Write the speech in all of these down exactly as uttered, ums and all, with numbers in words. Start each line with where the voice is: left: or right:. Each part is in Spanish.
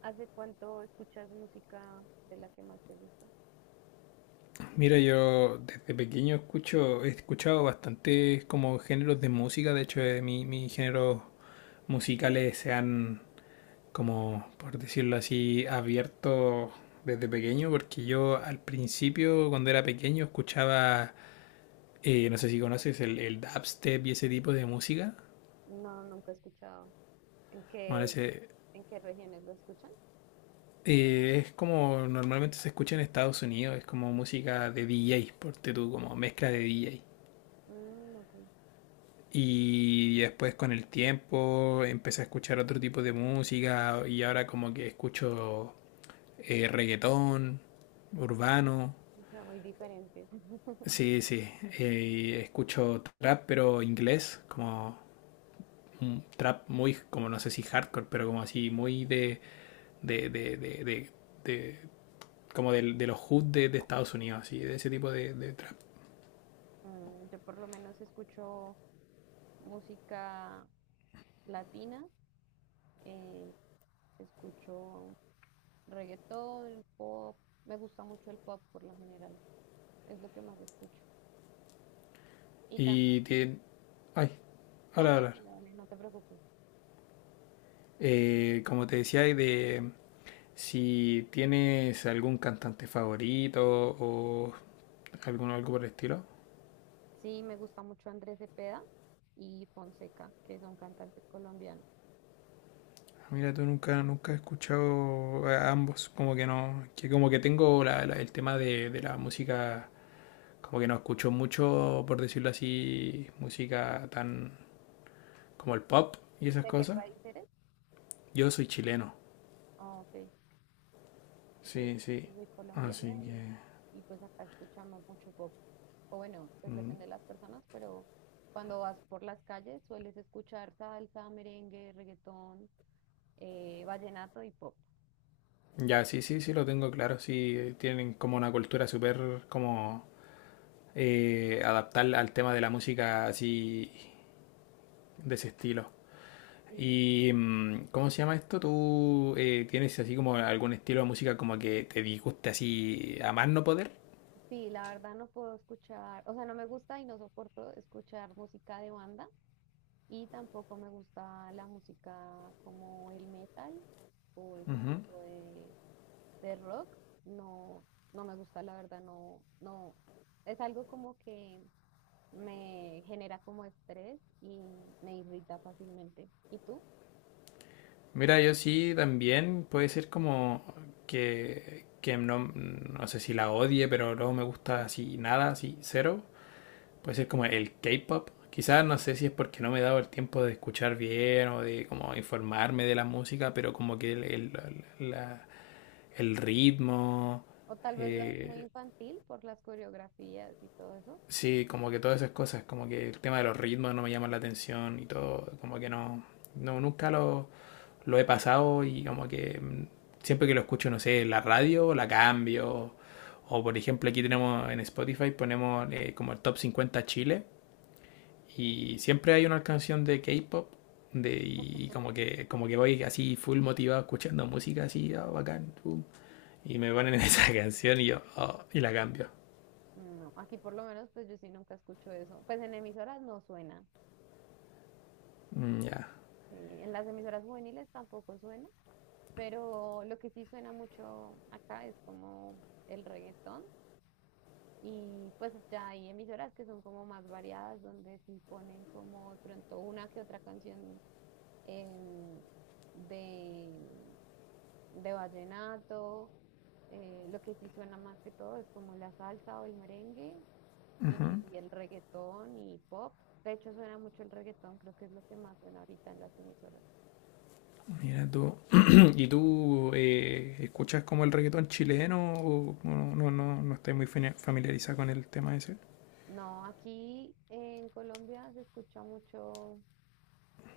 right: ¿Hace cuánto escuchas música de la que más te gusta?
left: Mira, yo desde pequeño escucho, he escuchado bastantes como géneros de música, de hecho eh, mi- mis géneros musicales se han, como, por decirlo así, abierto desde pequeño, porque yo al principio, cuando era pequeño, escuchaba, eh, no sé si conoces el, el dubstep y ese tipo de música.
right: No, nunca he escuchado. ¿En
left: Bueno,
right: qué,
left: ese,
right: en qué regiones lo escuchan?
left: eh, es como normalmente se escucha en Estados Unidos, es como música de D J, por tú, como mezcla de D J.
right: Mm, ok,
left: Y después con el tiempo empecé a escuchar otro tipo de música y ahora como que escucho eh, reggaetón, urbano,
right: o sea, muy diferentes.
left: sí, sí, eh, escucho trap pero inglés, como un trap muy, como no sé si hardcore, pero como así muy de, de, de, de, de- de- como del- de, los hood de, de Estados Unidos, así, de ese tipo de, de trap.
right: Mm, yo por lo menos escucho música latina, eh, escucho reggaetón, pop. Me gusta mucho el pop por lo general, es lo que más escucho. Y también,
left: Y tiene, ay.
right: no,
left: Ahora, ahora.
right: tranquila, dale, no te preocupes.
left: Eh, como te decía, y de, si tienes algún cantante favorito o alguno algo por el estilo.
right: Sí, me gusta mucho Andrés Cepeda y Fonseca, que son cantantes colombianos.
left: Ah, mira, tú nunca, nunca he escuchado a ambos, como que no, que como que tengo la- la- el tema de, de la música, como que no escucho mucho, por decirlo así, música tan como el pop y esas
right: ¿De qué
left: cosas.
right: país eres?
left: Yo soy chileno,
right: Ah, ok, ok.
left: sí, sí,
right: Yo soy colombiana
left: así
right: y,
left: que.
right: y pues acá escuchamos mucho pop. O bueno, pues
left: Mm,
right: depende de las personas, pero cuando vas por las calles sueles escuchar salsa, merengue, reggaetón, eh, vallenato y pop.
left: ya, sí, sí, sí, lo tengo claro, sí, eh, tienen como una cultura súper como eh, adaptar al tema de la música así de ese estilo.
right: Sí,
left: ¿Y mm, cómo se llama esto? ¿Tú eh, tienes así como algún estilo de música como que te disguste así a más no poder?
right: sí, la verdad no puedo escuchar, o sea, no me gusta y no soporto escuchar música de banda. Y tampoco me gusta la música como el metal o ese
left: Ujú.
right: tipo de, de rock. No, no me gusta, la verdad, no, no. Es algo como que me genera como estrés y me irrita fácilmente. ¿Y tú?
left: Mira, yo sí también puede ser como que, que no, no sé si la odie, pero no me gusta así nada, así cero. Puede ser como el K-pop. Quizás no sé si es porque no me he dado el tiempo de escuchar bien o de como informarme de la música, pero como que el, el, la- el ritmo,
right: O tal vez lo es muy
left: eh,
right: infantil por las coreografías y todo eso.
left: sí, como que todas esas cosas, como que el tema de los ritmos no me llama la atención y todo, como que no, no nunca lo, lo he pasado y como que mm, siempre que lo escucho, no sé, la radio la cambio. O por ejemplo aquí tenemos en Spotify, ponemos eh, como el top cincuenta Chile. Y siempre hay una canción de K-pop de, y como que, como que voy así full motivado escuchando música así, ah, bacán, pum, y me ponen esa canción y yo, oh, y la cambio.
right: No, aquí por lo menos pues yo sí nunca escucho eso. Pues en emisoras no suena.
left: Mm, ya,
right: Sí. En las emisoras juveniles tampoco suena. Pero lo que sí suena mucho acá es como el reggaetón y pues ya hay emisoras que son como más variadas donde sí ponen como de pronto una que otra canción em, de, de vallenato. Eh, lo que sí suena más que todo es como la salsa o el merengue y el reggaetón y pop. De hecho, suena mucho el reggaetón, creo que es lo que más suena ahorita en las emisoras.
left: mira tú. ¿Y tú eh, escuchas como el reggaetón chileno o no, no, no, no estás muy fami- familiarizada con el tema ese?
right: No, aquí en Colombia se escucha mucho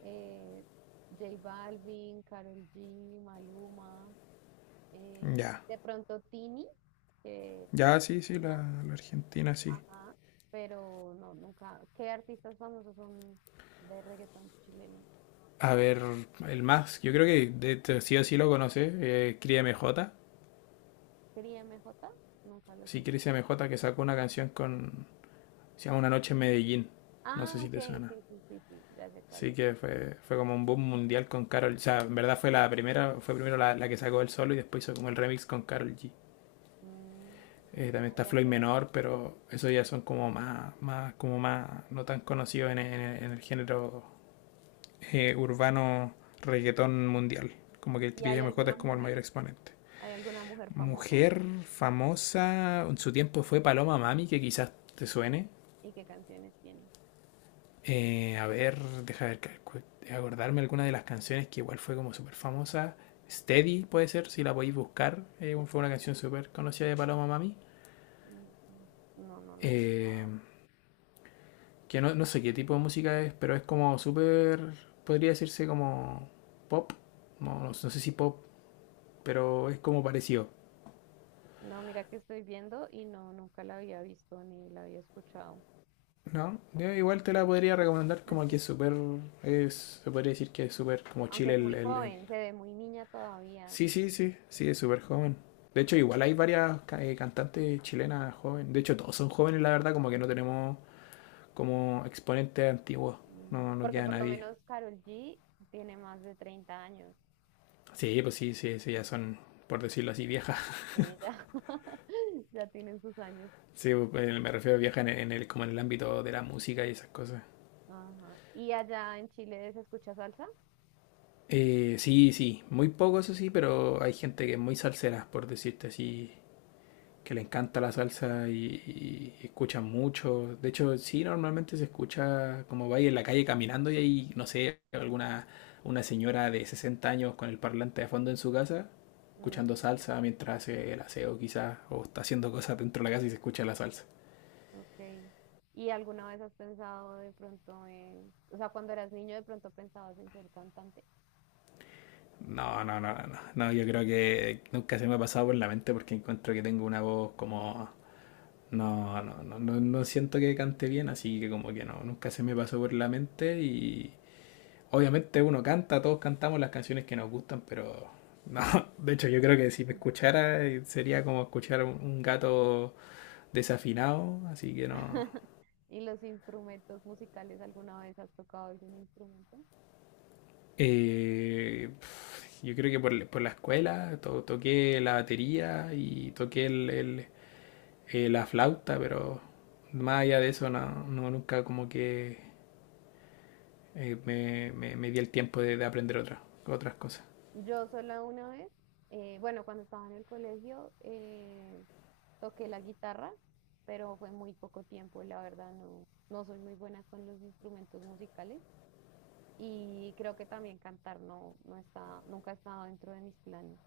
right: eh, J Balvin, Karol G, Maluma, eh,
left: Ya,
right: de pronto Tini, que es
left: ya, sí, sí,
right: argentina,
left: la, la Argentina sí.
right: ajá, pero no, nunca. ¿Qué artistas famosos son de reggaetón chileno?
left: A ver, el más, yo creo que de, de- sí o sí lo conoces, eh, Cría M J.
right: Cría M J, nunca lo he
left: Sí, Chris
right: escuchado.
left: M J, que sacó una canción con. Se llama Una Noche en Medellín. No
right: Ah,
left: sé si
right: ok,
left: te suena.
right: sí, sí, sí, sí, ya sé cuál
left: Sí,
right: es.
left: que fue, fue como un boom mundial con Carol. O sea, en verdad fue la primera, fue primero la, la que sacó el solo y después hizo como el remix con Carol G.
right: Mm, no,
left: Eh,
right: no
left: también está
right: sabía
left: Floyd
right: que era
left: Menor,
right: chileno.
left: pero esos ya son como más, más, como más, no tan conocidos en, en- en el género eh, urbano, reggaetón mundial. Como que el
right: ¿Y
left: Chris
right: hay
left: M J
right: alguna
left: es como el
right: mujer?
left: mayor exponente.
right: ¿Hay alguna mujer famosa?
left: Mujer famosa, en su tiempo fue Paloma Mami, que quizás te suene.
right: ¿Y qué canciones tiene?
left: Eh, a ver, deja ver, acordarme alguna de las canciones que igual fue como súper famosa. Steady puede ser, si la podéis buscar. Eh, fue una canción súper conocida de Paloma Mami.
right: Mm, mm, no, no las.
left: Eh, que no, no sé qué tipo de música es, pero es como súper, podría decirse como pop. No, no, no sé si pop, pero es como parecido.
right: No, mira que estoy viendo y no, nunca la había visto ni la había escuchado.
left: No, yo igual te la podría recomendar, como que es súper, es- se podría decir que es súper como
right: Aunque
left: chile.
right: es
left: el,
right: muy
left: el- el-
right: joven, se ve muy niña todavía.
left: Sí, sí, sí, sí, es súper joven. De hecho,
right: Pues.
left: igual hay varias ca- eh, cantantes chilenas jóvenes. De hecho, todos son jóvenes, la verdad, como que no tenemos como exponentes antiguos.
right: Mm,
left: No, no
right: Porque
left: queda
right: por lo
left: nadie.
right: menos Karol G tiene más de treinta años.
left: Sí, pues sí, sí, sí, ya son, por decirlo así, viejas.
right: Sí, ya, ya tienen sus años.
left: Sí, pues, eh, me refiero a viejas en el, en el- como en el ámbito de la música y esas cosas.
right: Ajá. ¿Y allá en Chile se escucha salsa?
left: Eh, sí, sí, muy poco eso sí, pero hay gente que es muy salsera, por decirte así, que le encanta la salsa y, y escuchan mucho. De hecho, sí, normalmente se escucha, como vais en la calle caminando, y hay, no sé, alguna una señora de sesenta años con el parlante de fondo en su casa, escuchando
right: Mm,
left: salsa mientras hace el aseo quizás, o está haciendo cosas dentro de la casa y se escucha la salsa.
right: ok. ¿Y alguna vez has pensado de pronto en, o sea, cuando eras niño de pronto pensabas en ser cantante?
left: No, no, no, no, no, no, yo creo que nunca se me ha pasado por la mente porque encuentro que tengo una voz como. No, no, no, no, no siento que cante bien, así que como que no, nunca se me pasó por la mente. Y obviamente uno canta, todos cantamos las canciones que nos gustan, pero no, de hecho yo creo que si me escuchara, eh, sería como escuchar un, un gato desafinado, así que no.
right: ¿Y los instrumentos musicales alguna vez has tocado algún instrumento?
left: Eh, pf, yo creo que por, por la escuela to- toqué la batería y toqué el- el- eh, la flauta, pero más allá de eso no, no, nunca como que, eh, me, me- me di el tiempo de, de aprender otra- otras cosas.
right: Yo sola una vez, eh, bueno, cuando estaba en el colegio, eh, toqué la guitarra, pero fue muy poco tiempo, la verdad no, no soy muy buena con los instrumentos musicales y creo que también cantar no, no está, nunca ha estado dentro de mis planes.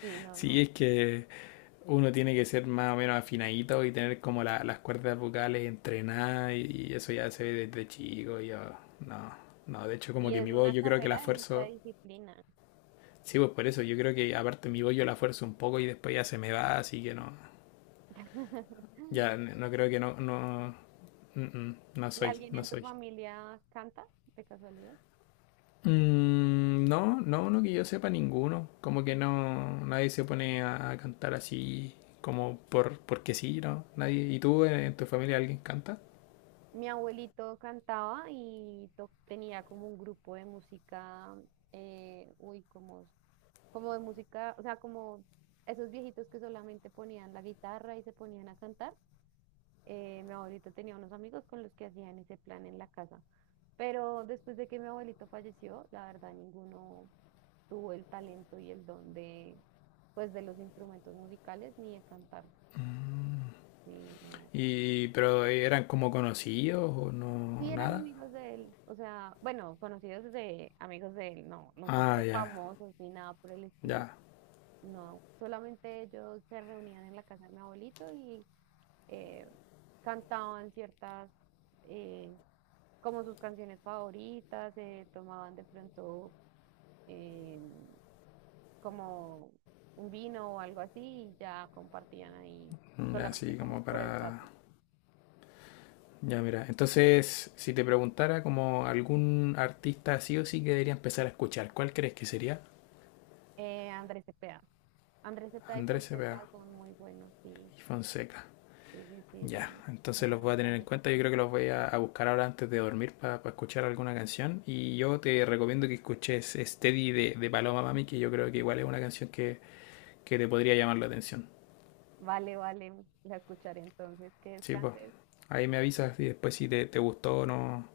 right: Sí, no,
left: Sí,
right: no.
left: es que uno tiene que ser más o menos afinadito y tener como la- las cuerdas vocales entrenadas, y, y eso ya se ve desde chico. Yo, no, no, de hecho como
right: Y
left: que
right: es
left: mi voz
right: una
left: yo creo que la
right: carrera de mucha
left: fuerzo,
right: disciplina.
left: sí, pues por eso, yo creo que aparte mi voz yo la fuerzo un poco y después ya se me va, así que no, ya no creo que, no, no, mm, mm, no
right: ¿Y
left: soy,
right: alguien
left: no
right: en tu
left: soy.
right: familia canta, de casualidad?
left: Mm, no, no, no que yo sepa ninguno, como que no, nadie se pone a, a cantar así como por, porque sí, ¿no? Nadie. ¿Y tú en en tu familia alguien canta?
right: Mi abuelito cantaba y to- tenía como un grupo de música, eh, uy, como como de música, o sea, como esos viejitos que solamente ponían la guitarra y se ponían a cantar. Eh, mi abuelito tenía unos amigos con los que hacían ese plan en la casa. Pero después de que mi abuelito falleció, la verdad ninguno tuvo el talento y el don de, pues, de los instrumentos musicales ni de cantar. Sí, no.
left: Y, pero eh, eran como conocidos o
right: Sí
left: no,
right: eran
left: nada.
right: amigos de él, o sea, bueno, conocidos de amigos de él, no, nunca
left: Ah,
right: fueron
left: ya.
right: famosos ni nada por el estilo.
left: Ya,
right: No, solamente ellos se reunían en la casa de mi abuelito y eh, cantaban ciertas, eh, como sus canciones favoritas, eh, tomaban de pronto eh, como un vino o algo así y ya compartían ahí
left: ya,
right: solamente
left: sí,
right: como
left: como
right: por el rato.
left: para. Ya, mira, entonces, si te preguntara como algún artista sí o sí que debería empezar a escuchar, ¿cuál crees que sería?
right: Eh, Andrés Cepeda. Andrés Cepeda y
left: Andrés Cepeda
right: Fonseca son muy buenos, sí,
left: y Fonseca.
right: sí, sí, sí,
left: Ya,
right: son,
left: entonces
right: son
left: los voy
right: unos
left: a tener en
right: grandes
left: cuenta. Yo creo que
right: artistas.
left: los voy a, a buscar ahora antes de dormir para escuchar alguna canción. Y yo te recomiendo que escuches Steady de, de Paloma Mami, que yo creo que igual es una canción que, que te podría llamar la atención.
right: Vale, vale, la escucharé entonces, que
left: Sí, pues.
right: descanses.
left: Ahí me avisas y después si te, te gustó o no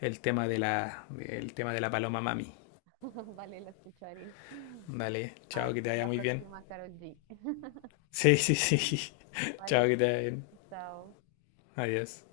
left: el tema de la, el tema de la Paloma Mami.
right: Vale, la escucharé.
left: Dale,
right: A
left: chao,
right: ver
left: que
right: si
left: te
right: es
left: vaya
right: la
left: muy bien.
right: próxima, Karol G.
left: Sí, sí, sí. Chao,
right: Vale.
left: que te vaya bien.
right: So
left: Adiós.